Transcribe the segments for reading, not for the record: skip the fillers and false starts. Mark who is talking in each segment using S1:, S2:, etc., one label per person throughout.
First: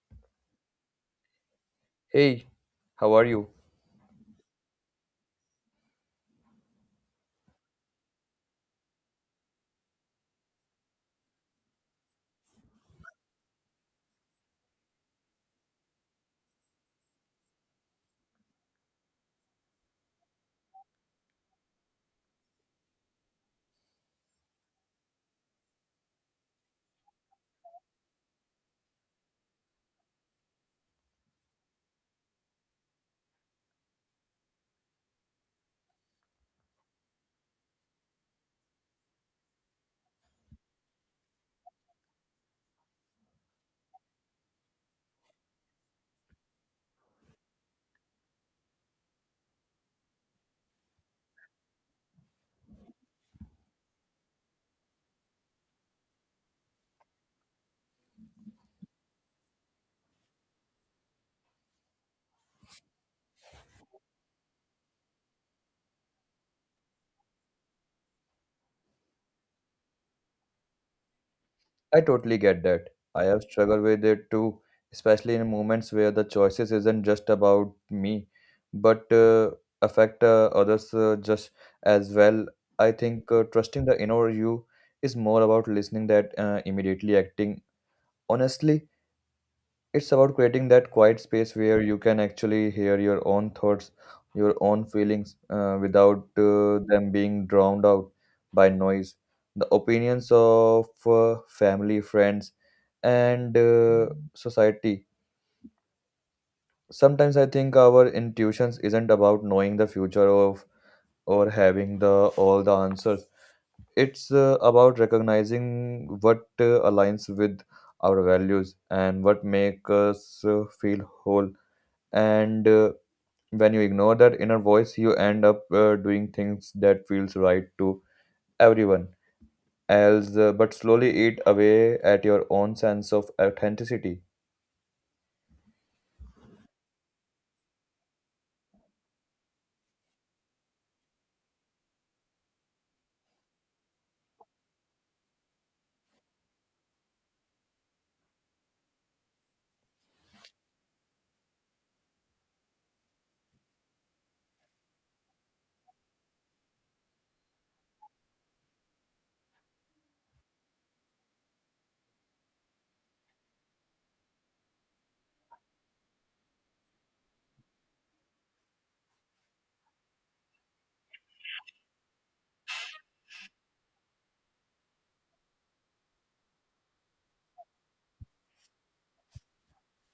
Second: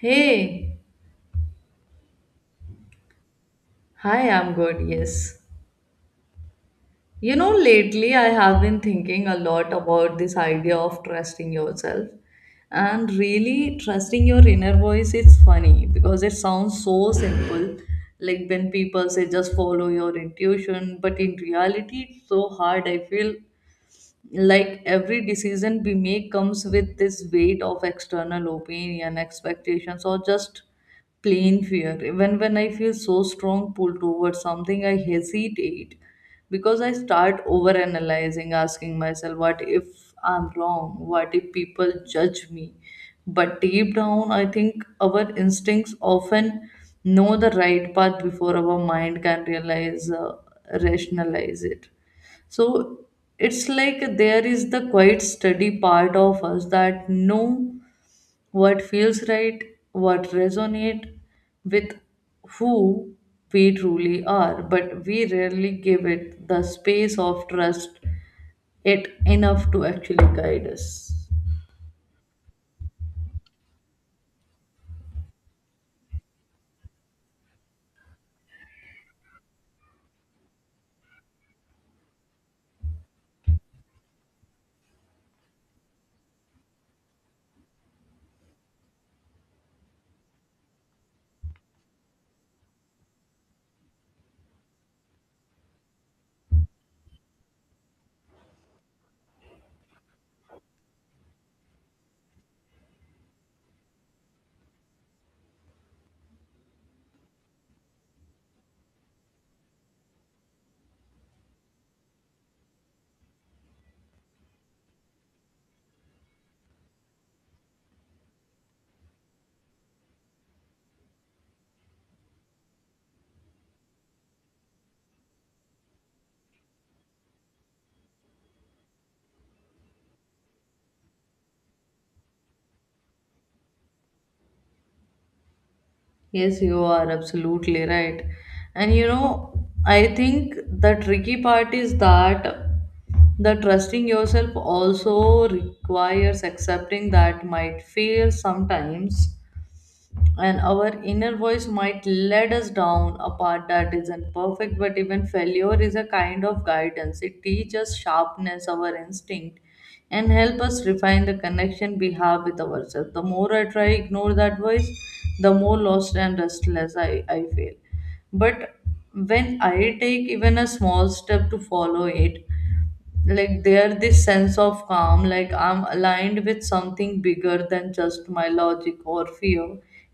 S1: Hey,
S2: Hey, how are you?
S1: hi, I'm good, yes. You know, lately I have been thinking a lot about this idea of trusting yourself. And really, trusting your inner voice is funny because it sounds so simple. Like when people say just follow your intuition, but in reality, it's so hard. I feel like every decision we make comes with this weight of external opinion expectations or just plain fear, even when I feel so strong pull towards something I hesitate because I start over analyzing, asking myself what if I'm wrong, what if people judge me. But deep down I think our instincts often know the right path before our mind can realize, rationalize it. So it's like there is the quiet steady part of us that know what feels right, what resonate with who we truly are, but we rarely give it the space of trust it enough to actually guide us.
S2: I totally get that. I have struggled with it too, especially in moments where the choices isn't just about me, but affect others just as well. I think trusting the inner you is more about listening that immediately acting. Honestly, it's about creating that quiet space where you can actually hear your own thoughts, your own feelings, without them being drowned out by noise, the opinions of family, friends, and society. Sometimes I think our intuitions isn't about knowing the future of or having the all the answers. It's about recognizing what aligns with our values and what make us feel whole and when you ignore that inner voice you end up doing things that feels right to everyone else but slowly eat away at your own sense of authenticity.
S1: Yes, you are absolutely right. And you know, I think the tricky part is that the trusting yourself also requires accepting that might fail sometimes, and our inner voice might lead us down a path that isn't perfect, but even failure is a kind of guidance. It teaches sharpness our instinct and help us refine the connection we have with ourselves. The more I try ignore that voice, the more lost and restless I feel. But when I take even a small step to follow it, like there this sense of calm, like I'm aligned with something bigger than just my logic or fear.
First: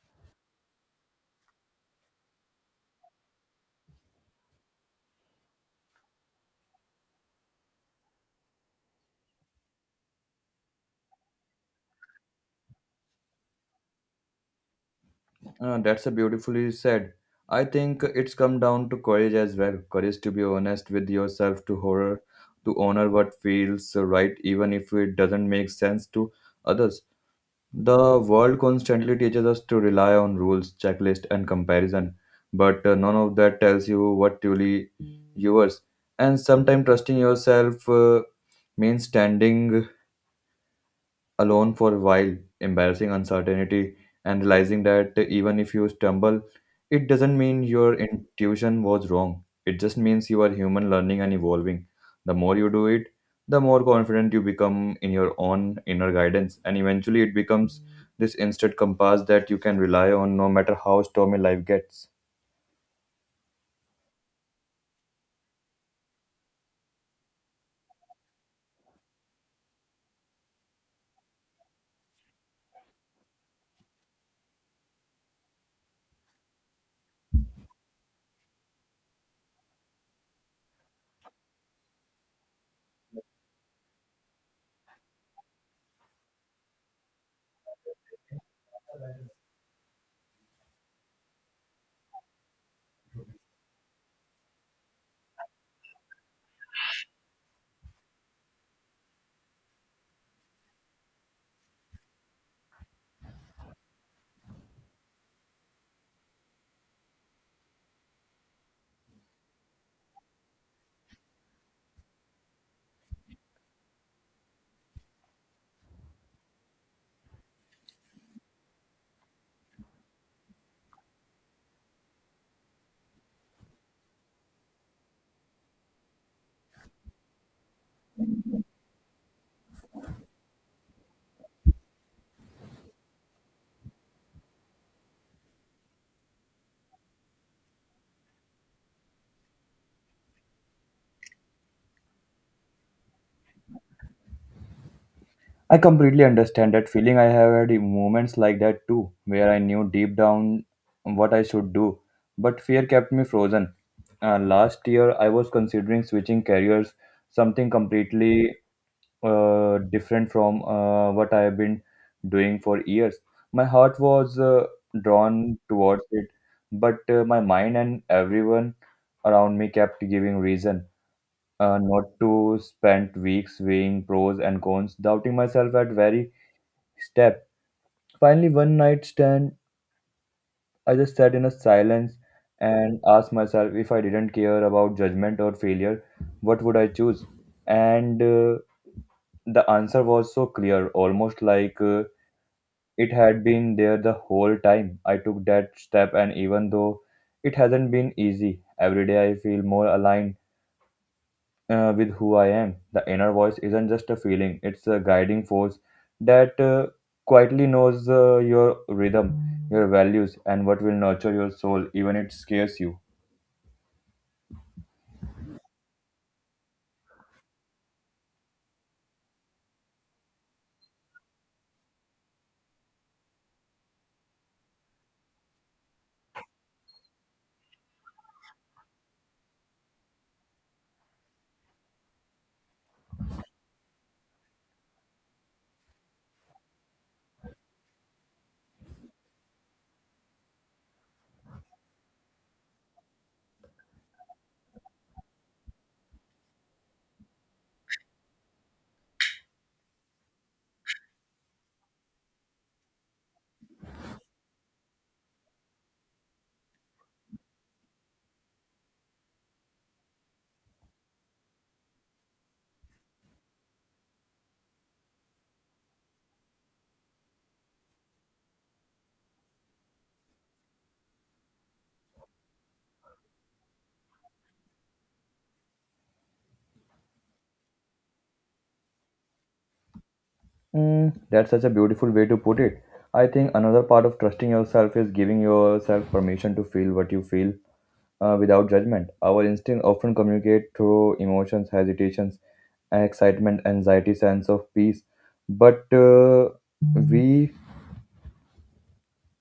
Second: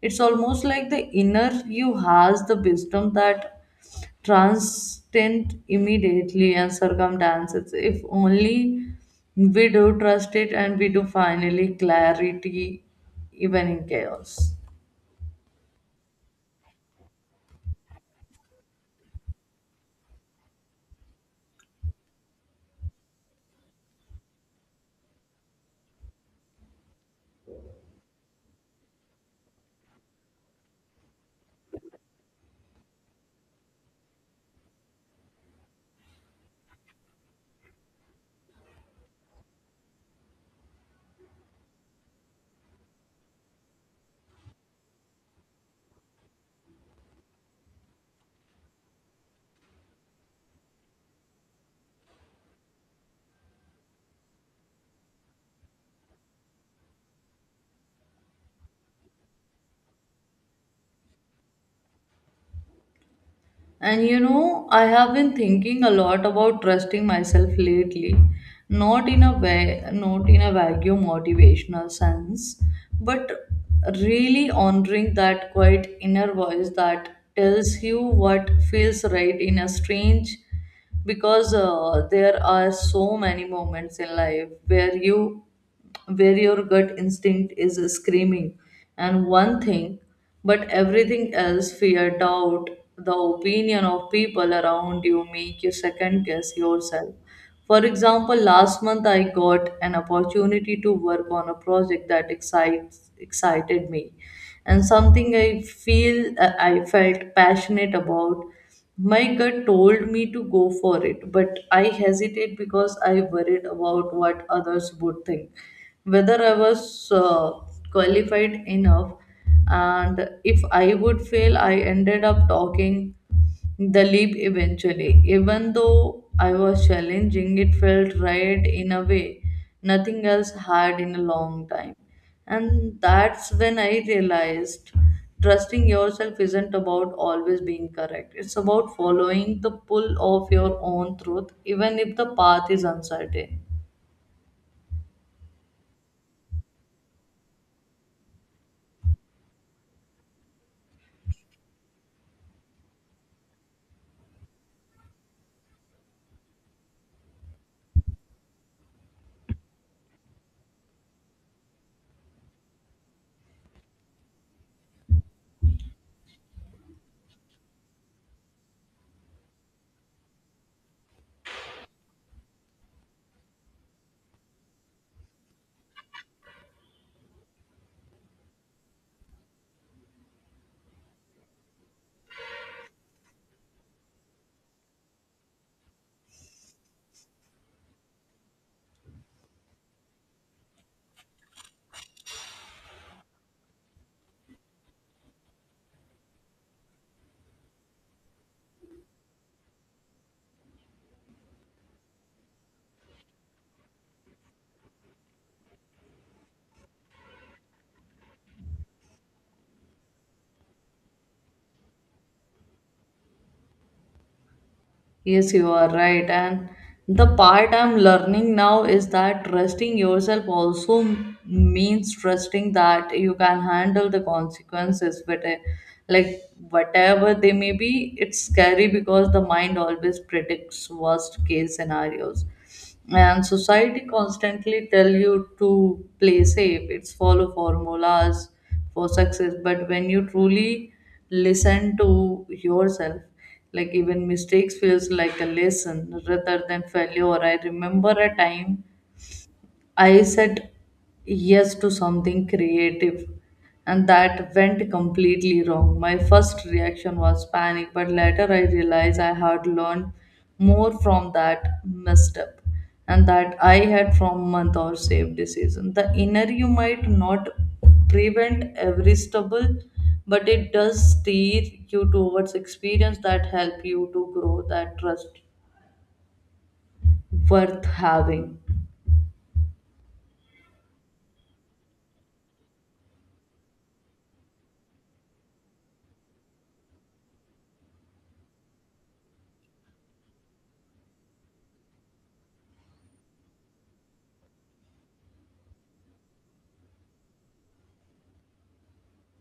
S1: It's almost like the inner you has the wisdom that transcend immediately and circumstances, if only we do trust it, and we do finally clarity even in chaos.
S2: That's a beautifully said. I think it's come down to courage as well, courage to be honest with yourself, to honor what feels right even if it doesn't make sense to others. The world constantly teaches us to rely on rules, checklist, and comparison, but none of that tells you what truly yours. And sometimes trusting yourself means standing alone for a while, embarrassing uncertainty, and realizing that even if you stumble, it doesn't mean your intuition was wrong. It just means you are human learning and evolving. The more you do it, the more confident you become in your own inner guidance, and eventually it becomes this instant compass that you can rely on no matter how stormy life gets.
S1: And you know, I have been thinking a lot about trusting myself lately. Not in a way, not in a vacuum motivational sense, but really honoring that quiet inner voice that tells you what feels right in a strange, because there are so many moments in life where you, where your gut instinct is screaming and one thing, but everything else, fear, doubt, the opinion of people around you make you second guess yourself. For example, last month I got an opportunity to work on a project that excites excited me, and something I felt passionate about. My gut told me to go for it, but I hesitated because I worried about what others would think, whether I was qualified enough, and if I would fail. I ended up talking the leap eventually. Even though I was challenging, it felt right in a way nothing else had in a long time. And that's when I realized trusting yourself isn't about always being correct. It's about following the pull of your own truth, even if the path is uncertain.
S2: I completely understand that feeling. I have had moments like that too, where I knew deep down what I should do, but fear kept me frozen. Last year, I was considering switching careers, something completely different from what I have been doing for years. My heart was drawn towards it, but my mind and everyone around me kept giving reason not to spend weeks weighing pros and cons, doubting myself at very step. Finally, one night stand, I just sat in a silence and asked myself if I didn't care about judgment or failure, what would I choose? And the answer was so clear, almost like it had been there the whole time. I took that step, and even though it hasn't been easy, every day I feel more aligned with who I am. The inner voice isn't just a feeling, it's a guiding force that quietly knows your rhythm, your values, and what will nurture your soul, even it scares you.
S1: Yes, you are right. And the part I'm learning now is that trusting yourself also means trusting that you can handle the consequences, but like whatever they may be. It's scary because the mind always predicts worst case scenarios, and society constantly tell you to play safe, it's follow formulas for success. But when you truly listen to yourself, like even mistakes feels like a lesson rather than failure. I remember a time I said yes to something creative, and that went completely wrong. My first reaction was panic, but later I realized I had learned more from that misstep and that I had from month or safe decision. The inner you might not prevent every stumble, but it does steer you towards experience that help you to grow that trust worth having.
S2: Mm, that's such a beautiful way to put it. I think another part of trusting yourself is giving yourself permission to feel what you feel without judgment. Our instinct often communicate through emotions, hesitations, excitement, anxiety, sense of peace. But we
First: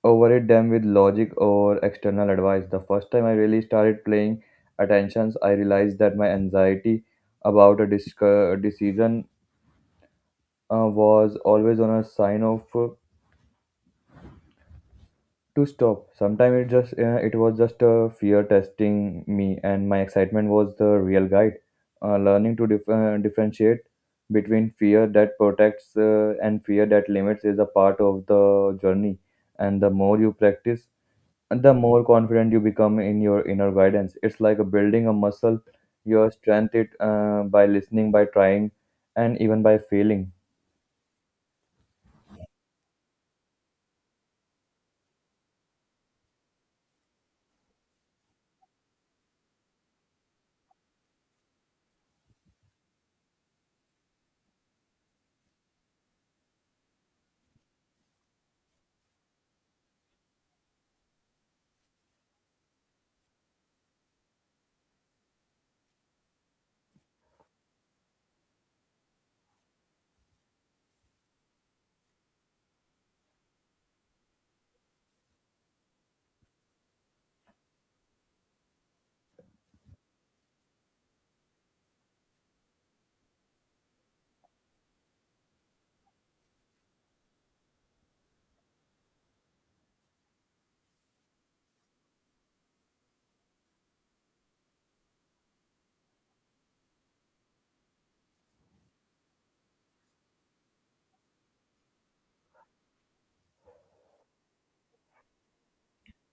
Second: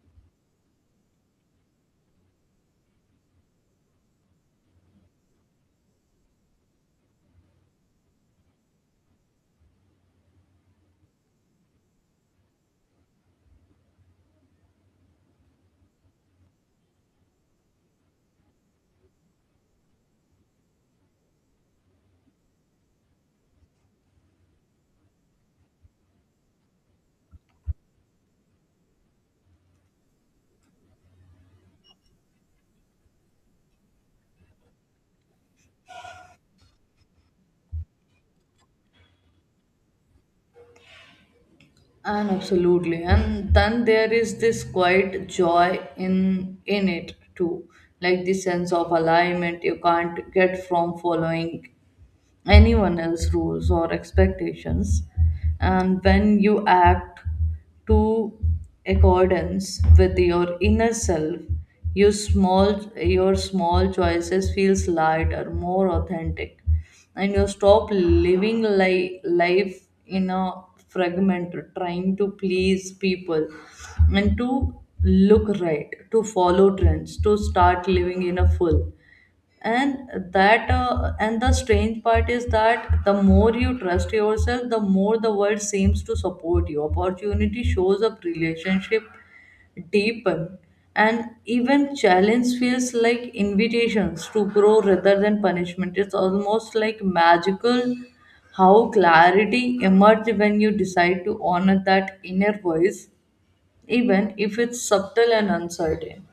S2: overate them with logic or external advice. The first time I really started playing attentions, I realized that my anxiety about decision was always on a sign of to stop. Sometimes it was just a fear testing me, and my excitement was the real guide. Learning to differentiate between fear that protects and fear that limits is a part of the journey, and the more you practice the more confident you become in your inner guidance. It's like a building a muscle. You strength it by listening, by trying, and even by failing.
S1: And absolutely, and then there is this quiet joy in it too, like the sense of alignment you can't get from following anyone else's rules or expectations. And when you act to accordance with your inner self, your small choices feels lighter, more authentic, and you stop living life in a fragment, trying to please people and to look right, to follow trends, to start living in a full. And that and the strange part is that the more you trust yourself, the more the world seems to support you, opportunity shows up, relationship deepen, and even challenge feels like invitations to grow rather than punishment. It's almost like magical how clarity emerges when you decide to honor that inner voice, even if it's subtle and uncertain.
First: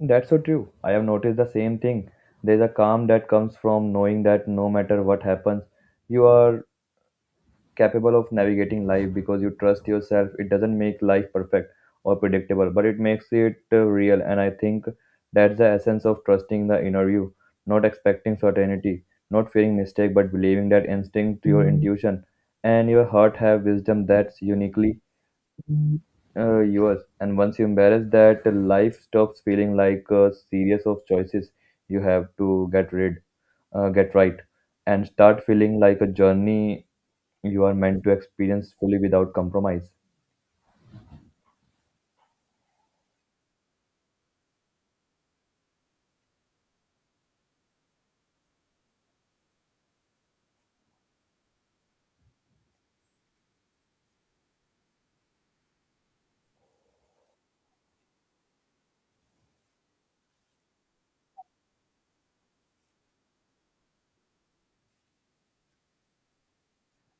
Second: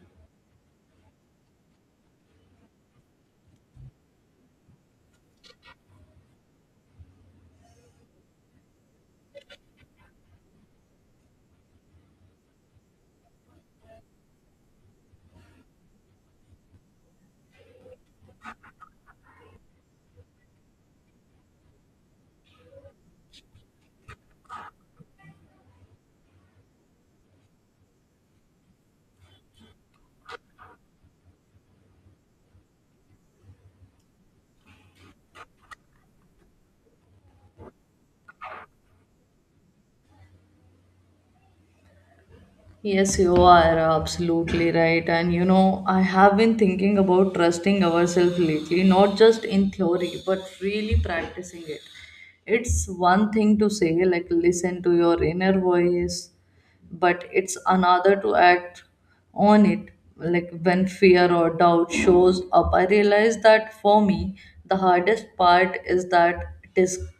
S2: That's so true. I have noticed the same thing. There's a calm that comes from knowing that no matter what happens, you are capable of navigating life because you trust yourself. It doesn't make life perfect or predictable, but it makes it real. And I think that's the essence of trusting the inner you, not expecting certainty, not fearing mistake, but believing that instinct, your intuition, and your heart have wisdom that's uniquely yours. And once you embrace that, life stops feeling like a series of choices you have to get right, and start feeling like a journey you are meant to experience fully without compromise.
S1: Yes, you are absolutely right. And you know, I have been thinking about trusting ourselves lately, not just in theory, but really practicing it. It's one thing to say, like, listen to your inner voice, but it's another to act on it. Like, when fear or doubt shows up, I realize that for me, the hardest part is that disconnect,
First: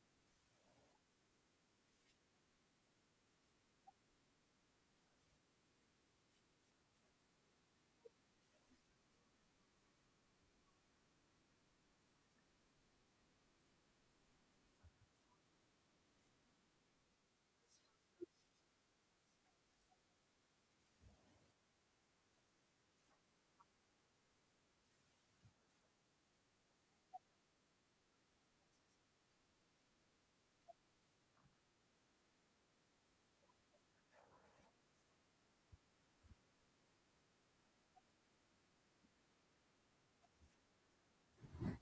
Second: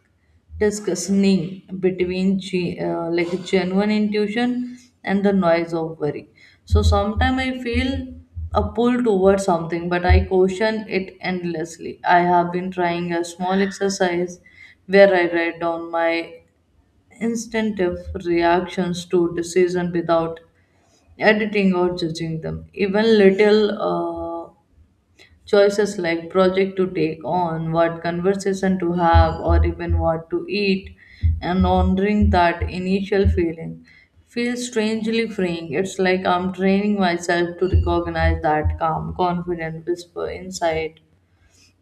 S1: discussing between like genuine intuition and the noise of worry. So sometimes I feel a pull towards something, but I caution it endlessly. I have been trying a small exercise where I write down my instinctive reactions to decision without editing or judging them, even little choices, like project to take on, what conversation to have, or even what to eat, and honoring that initial feeling feels strangely freeing. It's like I'm training myself to recognize that calm, confident whisper inside,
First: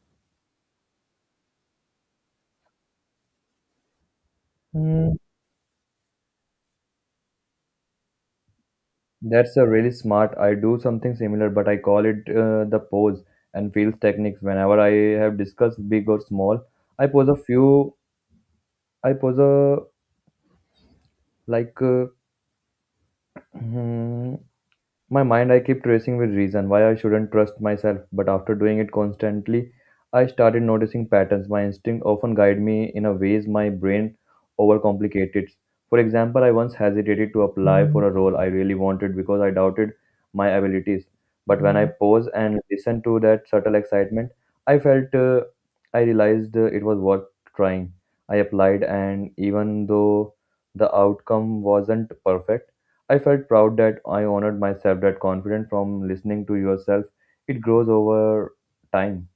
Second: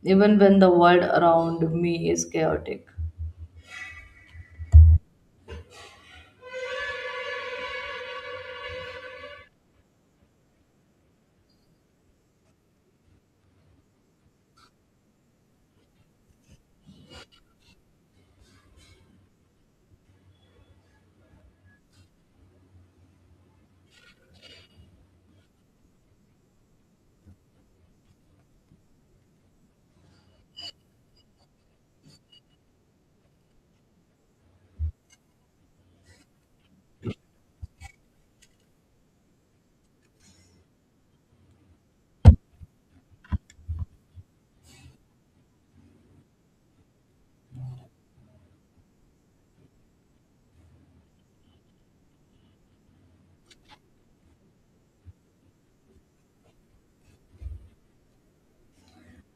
S1: even when the world around me is chaotic.
S2: Mm, that's a really smart. I do something similar, but I call it the pause and feels techniques. Whenever I have discussed big or small, I pose a few. I pose a like uh, My mind I kept racing with reason why I shouldn't trust myself, but after doing it constantly, I started noticing patterns. My instinct often guided me in a ways my brain overcomplicated. For example, I once hesitated to apply for a role I really wanted because I doubted my abilities. But when I paused and listened to that subtle excitement, I felt uh, I realized it was worth trying. I applied, and even though the outcome wasn't perfect, I felt proud that I honored myself, that confidence from listening to yourself, it grows over time.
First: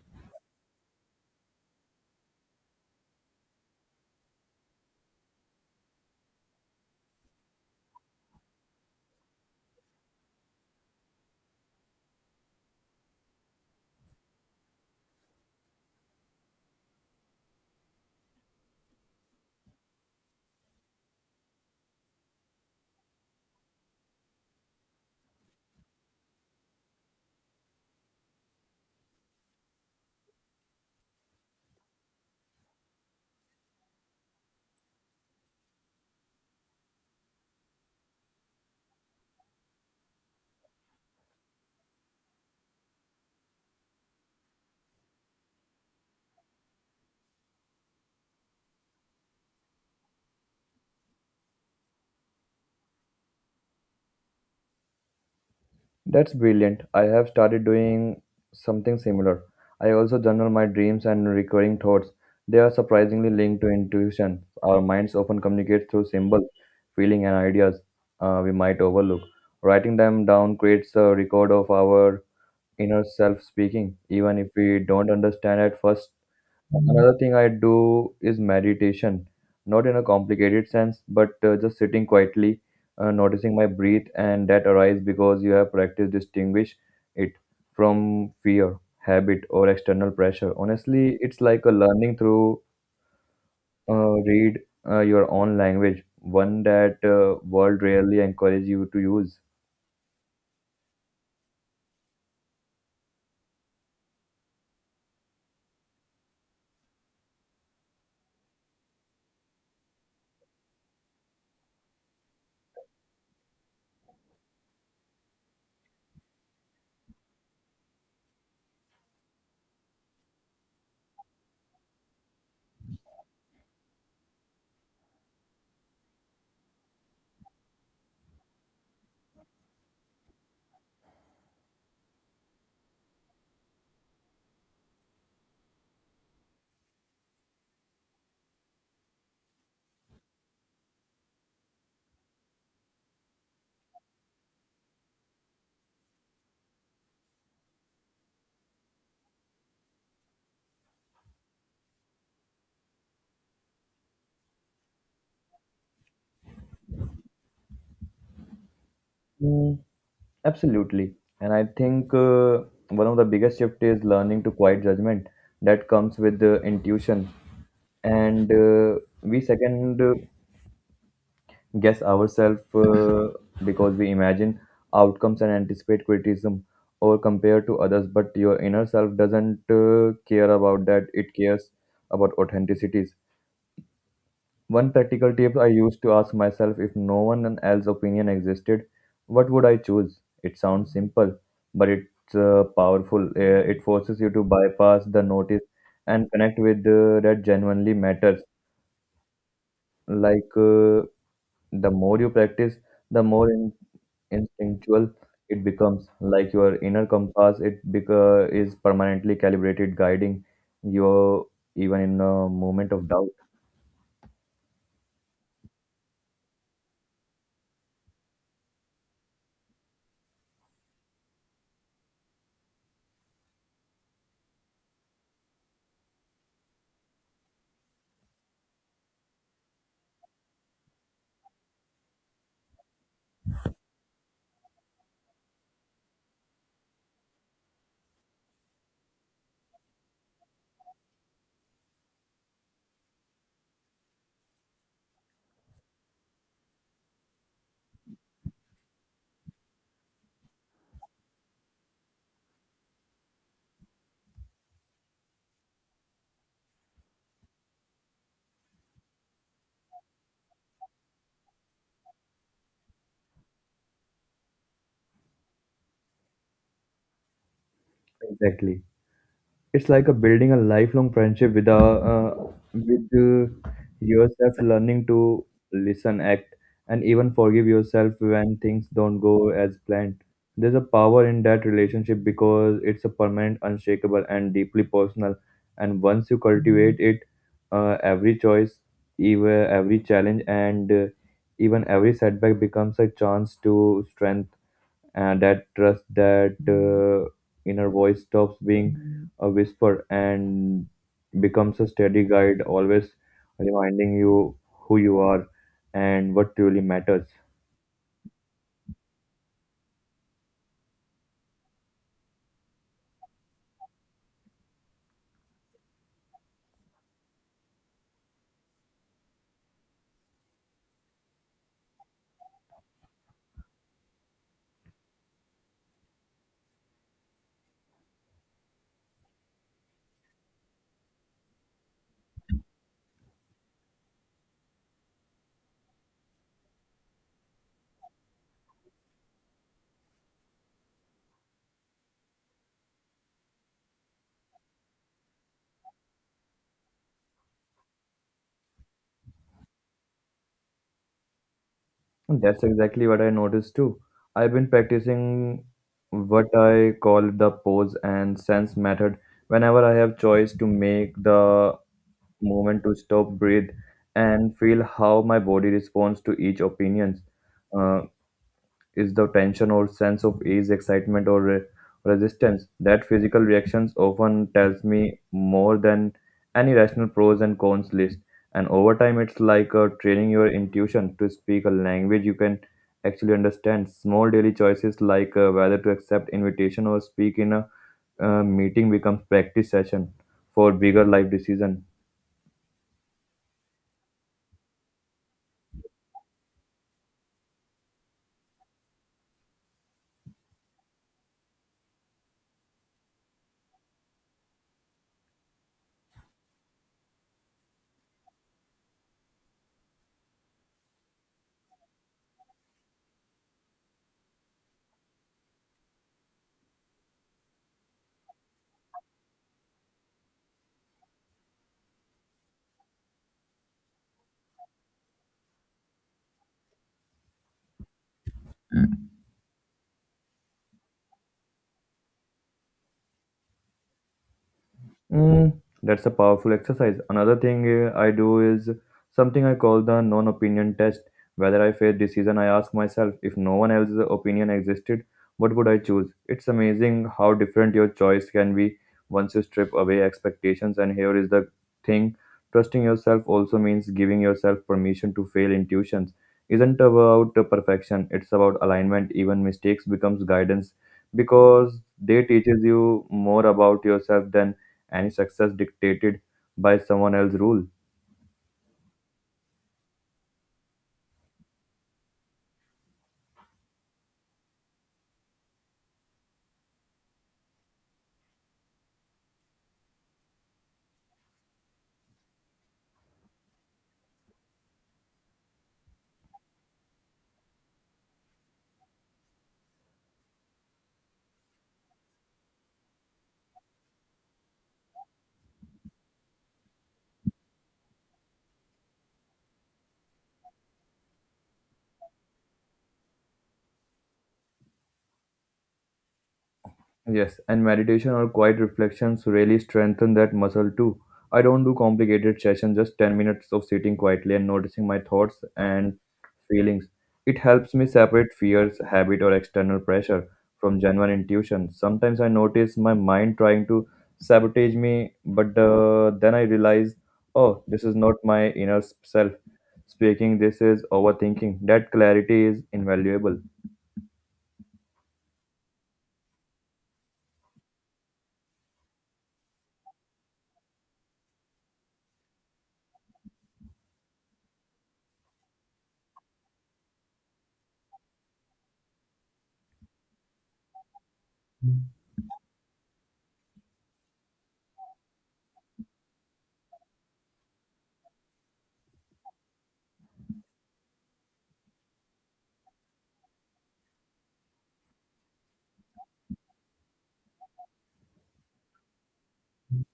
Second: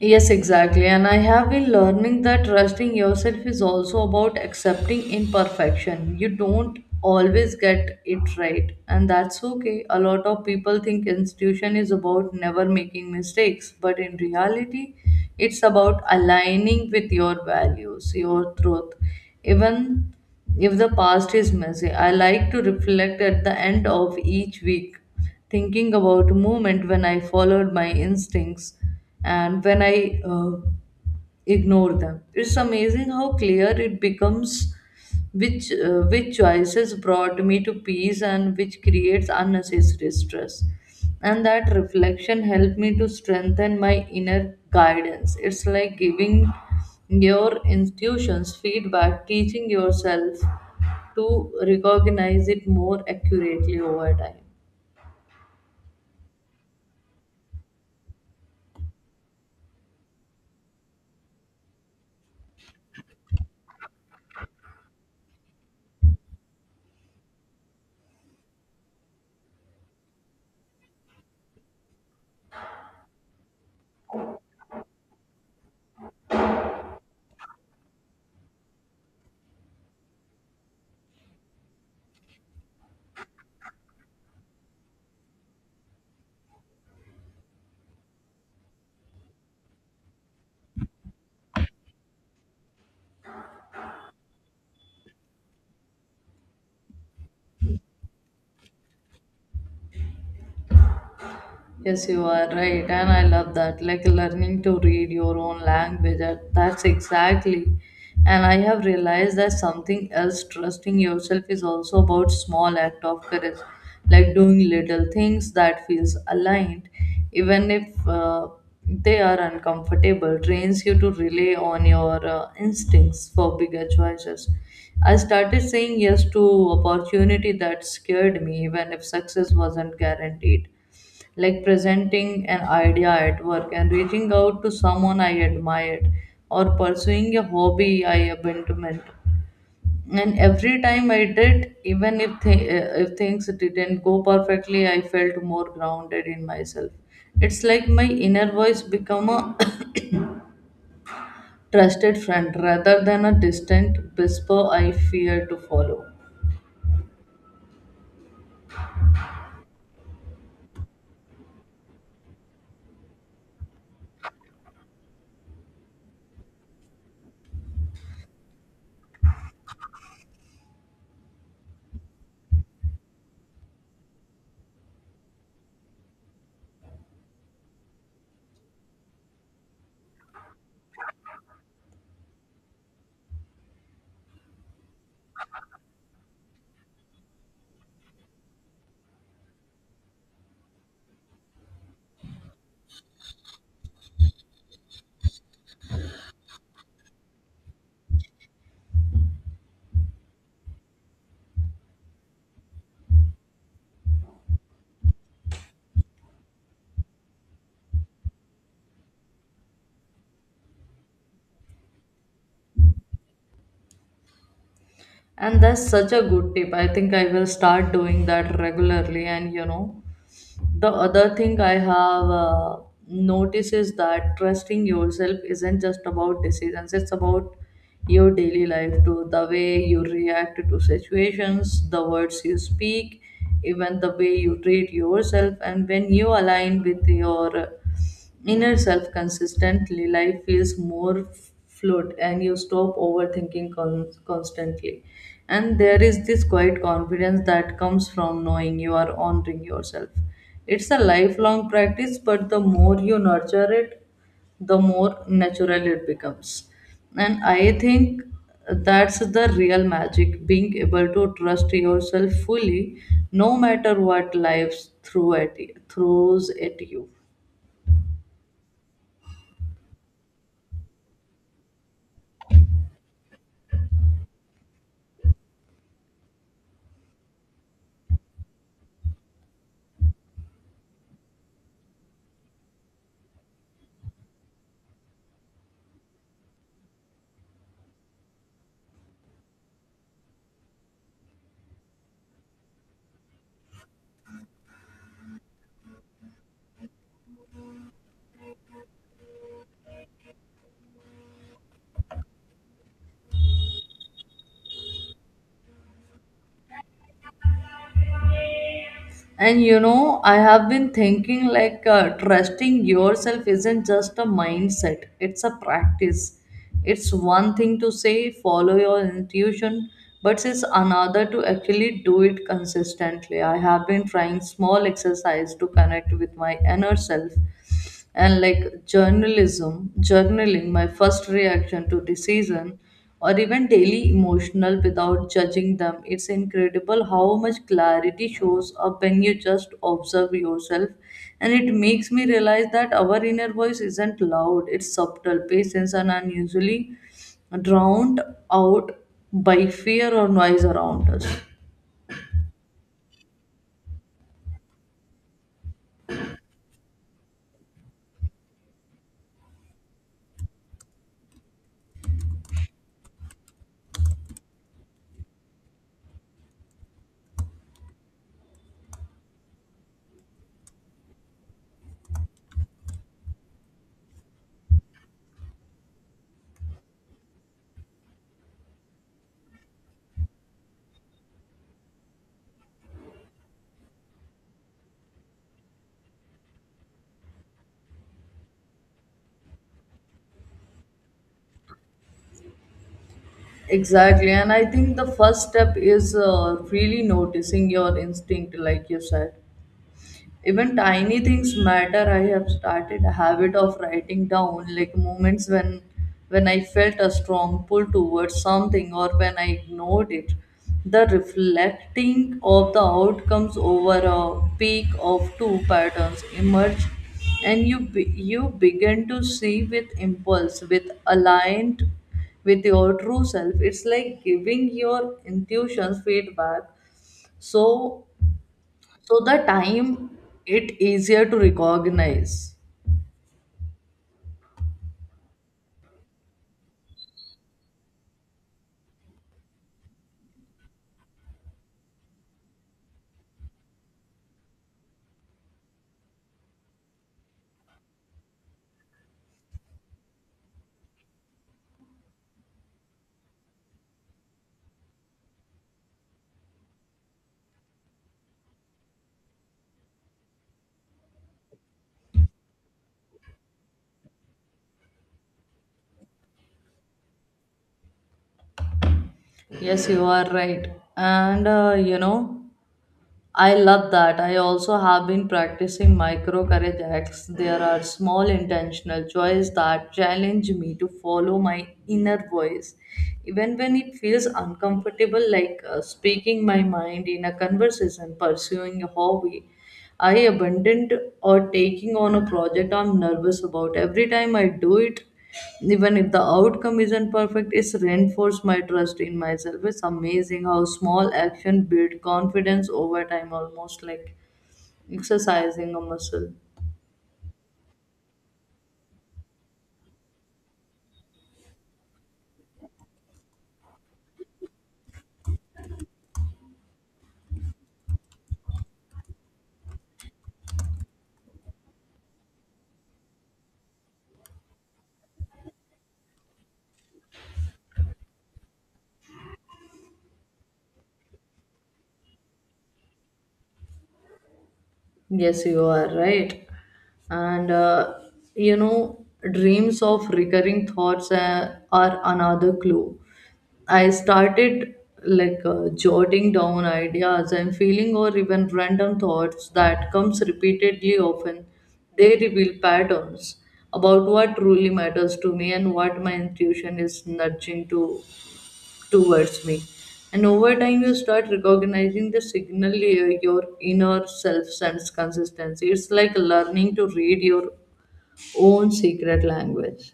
S1: Yes, exactly. And I have been learning that trusting yourself is also about accepting imperfection. You don't always get it right, and that's okay. A lot of people think institution is about never making mistakes, but in reality, it's about aligning with your values, your truth. Even if the past is messy, I like to reflect at the end of each week, thinking about a moment when I followed my instincts and when I ignore them. It's amazing how clear it becomes which choices brought me to peace and which creates unnecessary stress. And that reflection helped me to strengthen my inner guidance. It's like giving your intuitions feedback, teaching yourself to recognize it more accurately over time.
S2: That's brilliant. I have started doing something similar. I also journal my dreams and recurring thoughts. They are surprisingly linked to intuition. Our minds often communicate through symbols, feeling, and ideas we might overlook. Writing them down creates a record of our inner self speaking, even if we don't understand at first. Another thing I do is meditation, not in a complicated sense, but just sitting quietly, noticing my breath and that arise because you have practiced distinguish it from fear, habit, or external pressure. Honestly, it's like a learning through read your own language, one that world rarely encourage you to use.
S1: Yes, you are right, and I love that. Like learning to read your own language, that's exactly. And I have realized that something else, trusting yourself, is also about small act of courage, like doing little things that feels aligned, even if they are uncomfortable. Trains you to rely on your instincts for bigger choices. I started saying yes to opportunity that scared me, even if success wasn't guaranteed, like presenting an idea at work and reaching out to someone I admired or pursuing a hobby I abandoned. And every time I did, even if, if things didn't go perfectly, I felt more grounded in myself. It's like my inner voice become a trusted friend rather than a distant whisper I fear to follow.
S2: Mm, absolutely. And I think one of the biggest shift is learning to quiet judgment that comes with the intuition and we second guess ourselves because we imagine outcomes and anticipate criticism or compare to others, but your inner self doesn't care about that. It cares about authenticities. One practical tip I used to ask myself, if no one else's opinion existed, what would I choose? It sounds simple, but it's powerful. It forces you to bypass the notice and connect with that genuinely matters. like uh, The more you practice, the more instinctual it becomes. Like your inner compass, is permanently calibrated, guiding you even in a moment of doubt.
S1: And that's such a good tip. I think I will start doing that regularly. And you know, the other thing I have noticed is that trusting yourself isn't just about decisions, it's about your daily life too. The way you react to situations, the words you speak, even the way you treat yourself, and when you align with your inner self consistently, life feels more fluid and you stop overthinking constantly. And there is this quiet confidence that comes from knowing you are honoring yourself. It's a lifelong practice, but the more you nurture it, the more natural it becomes. And I think that's the real magic, being able to trust yourself fully, no matter what life threw at throws at you.
S2: Exactly. It's like a building a lifelong friendship with yourself, learning to listen, act, and even forgive yourself when things don't go as planned. There's a power in that relationship because it's a permanent, unshakable, and deeply personal. And once you cultivate it, every choice, even every challenge, and even every setback becomes a chance to strengthen and that trust, that inner voice stops being a whisper and becomes a steady guide always reminding you who you are and what truly matters.
S1: And you know, I have been thinking like trusting yourself isn't just a mindset, it's a practice. It's one thing to say follow your intuition, but it's another to actually do it consistently. I have been trying small exercise to connect with my inner self, and like journalism journaling my first reaction to decision or even daily emotional without judging them. It's incredible how much clarity shows up when you just observe yourself, and it makes me realize that our inner voice isn't loud, it's subtle, patience, and unusually drowned out by fear or noise around us.
S2: That's exactly what I noticed too. I've been practicing what I call the pause and sense method. Whenever I have choice to make, the moment to stop, breathe, and feel how my body responds to each opinions, uh, is the tension or sense of ease, excitement, or resistance. That physical reactions often tells me more than any rational pros and cons list. And over time, it's like training your intuition to speak a language you can actually understand. Small daily choices like whether to accept invitation or speak in a meeting becomes practice session for bigger life decision.
S1: Exactly, and I think the first step is really noticing your instinct, like you said. Even tiny things matter. I have started a habit of writing down like moments when I felt a strong pull towards something or when I ignored it, the reflecting of the outcomes over a peak of two patterns emerge, and you begin to see with impulse with aligned with your true self. It's like giving your intuitions feedback, so so the time it easier to recognize.
S2: Mm, that's a powerful exercise. Another thing I do is something I call the non opinion test. Whether I face decision, I ask myself, if no one else's opinion existed, what would I choose? It's amazing how different your choice can be once you strip away expectations. And here is the thing, trusting yourself also means giving yourself permission to fail. Intuitions isn't about perfection, it's about alignment. Even mistakes becomes guidance because they teaches you more about yourself than any success dictated by someone else's rule.
S1: Yes, you are right. And you know, I love that. I also have been practicing micro courage acts. There are small intentional choices that challenge me to follow my inner voice, even when it feels uncomfortable, like speaking my mind in a conversation, pursuing a hobby I abandoned, or taking on a project I'm nervous about. Every time I do it, even if the outcome isn't perfect, it's reinforced my trust in myself. It's amazing how small action build confidence over time, almost like exercising a muscle.
S2: Yes, and meditation or quiet reflections really strengthen that muscle too. I don't do complicated sessions, just 10 minutes of sitting quietly and noticing my thoughts and feelings. It helps me separate fears, habit, or external pressure from genuine intuition. Sometimes I notice my mind trying to sabotage me, but then I realize, oh, this is not my inner self speaking, this is overthinking. That clarity is invaluable.
S1: Yes, you are right. And you know, dreams of recurring thoughts are another clue. I started like jotting down ideas and feeling or even random thoughts that comes repeatedly often. They reveal patterns about what truly matters to me and what my intuition is nudging to towards me. And over time, you start recognizing the signal your inner self sends consistency. It's like learning to read your own secret language.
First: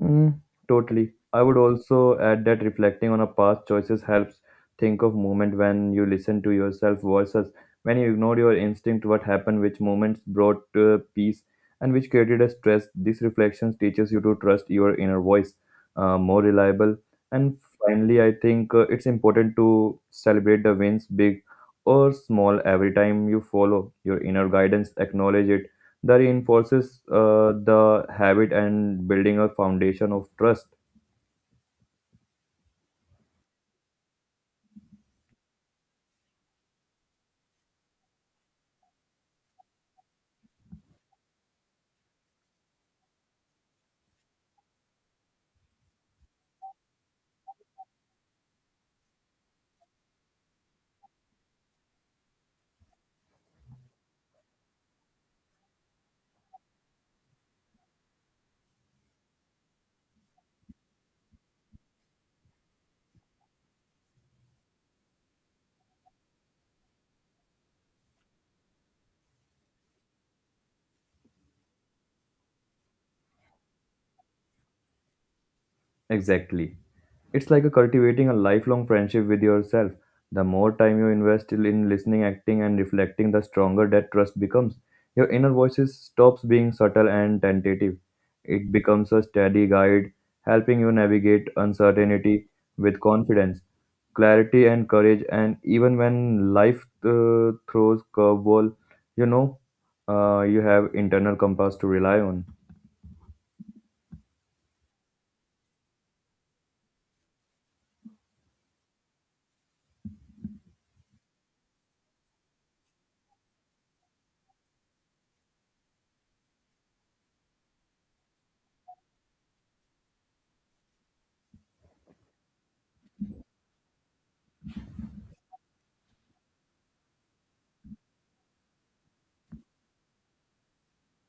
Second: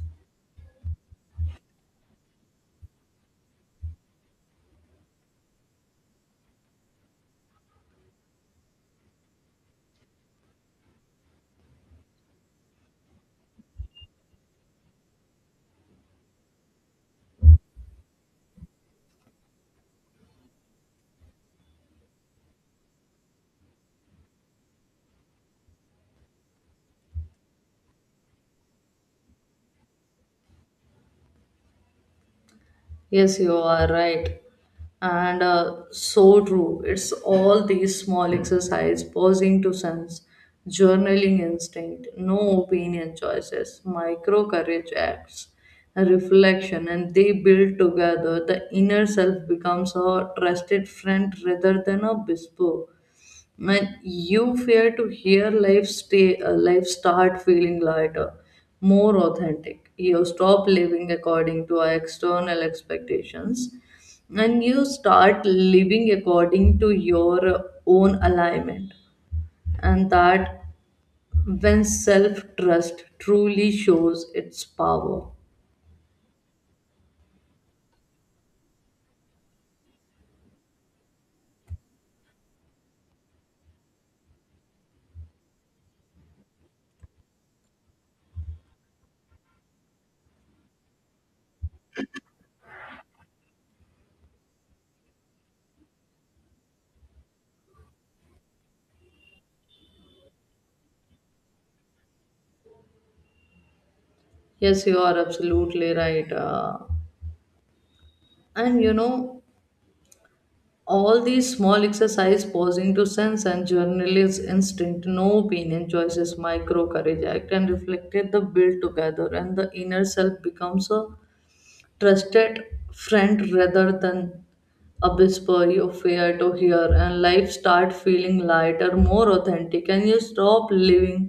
S2: Mm, totally. I would also add that reflecting on a past choices helps think of moment when you listen to yourself versus when you ignore your instinct. What happened? Which moments brought peace and which created a stress? This reflection teaches you to trust your inner voice more reliable. And finally, I think it's important to celebrate the wins, big or small. Every time you follow your inner guidance, acknowledge it. That reinforces the habit and building a foundation of trust.
S1: Yes, you are right. And so true. It's all these small exercise, pausing to sense, journaling instinct, no opinion choices, micro courage acts, and reflection, and they build together. The inner self becomes a trusted friend rather than a bespoke. When you fear to hear life stay, life start feeling lighter, more authentic. You stop living according to our external expectations, and you start living according to your own alignment. And that, when self trust truly shows its power.
S2: Exactly. It's like a cultivating a lifelong friendship with yourself. The more time you invest in listening, acting, and reflecting, the stronger that trust becomes. Your inner voices stops being subtle and tentative. It becomes a steady guide, helping you navigate uncertainty with confidence, clarity, and courage. And even when life throws curveball, you know, you have internal compass to rely on.
S1: Yes, you are absolutely right. And you know, all these small exercise, pausing to sense and journalist instinct, no opinion choices, micro courage act and reflected the build together, and the inner self becomes a trusted friend rather than a whisper you fear to hear, and life start feeling lighter, more authentic, and you stop living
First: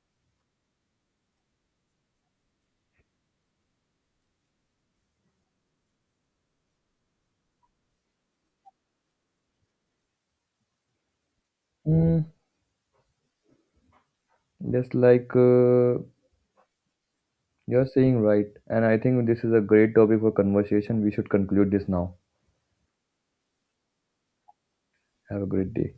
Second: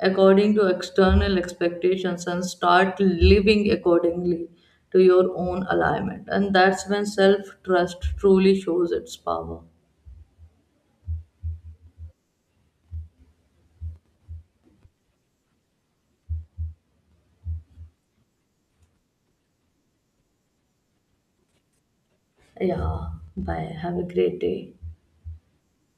S1: according to external expectations and start living accordingly to your own alignment, and that's when self trust truly shows its power.
S2: Mm, just like you're saying, right? And I think this is a great topic for conversation. We should conclude this now.
S1: Yeah, bye, have a great day.
S2: Have a great day.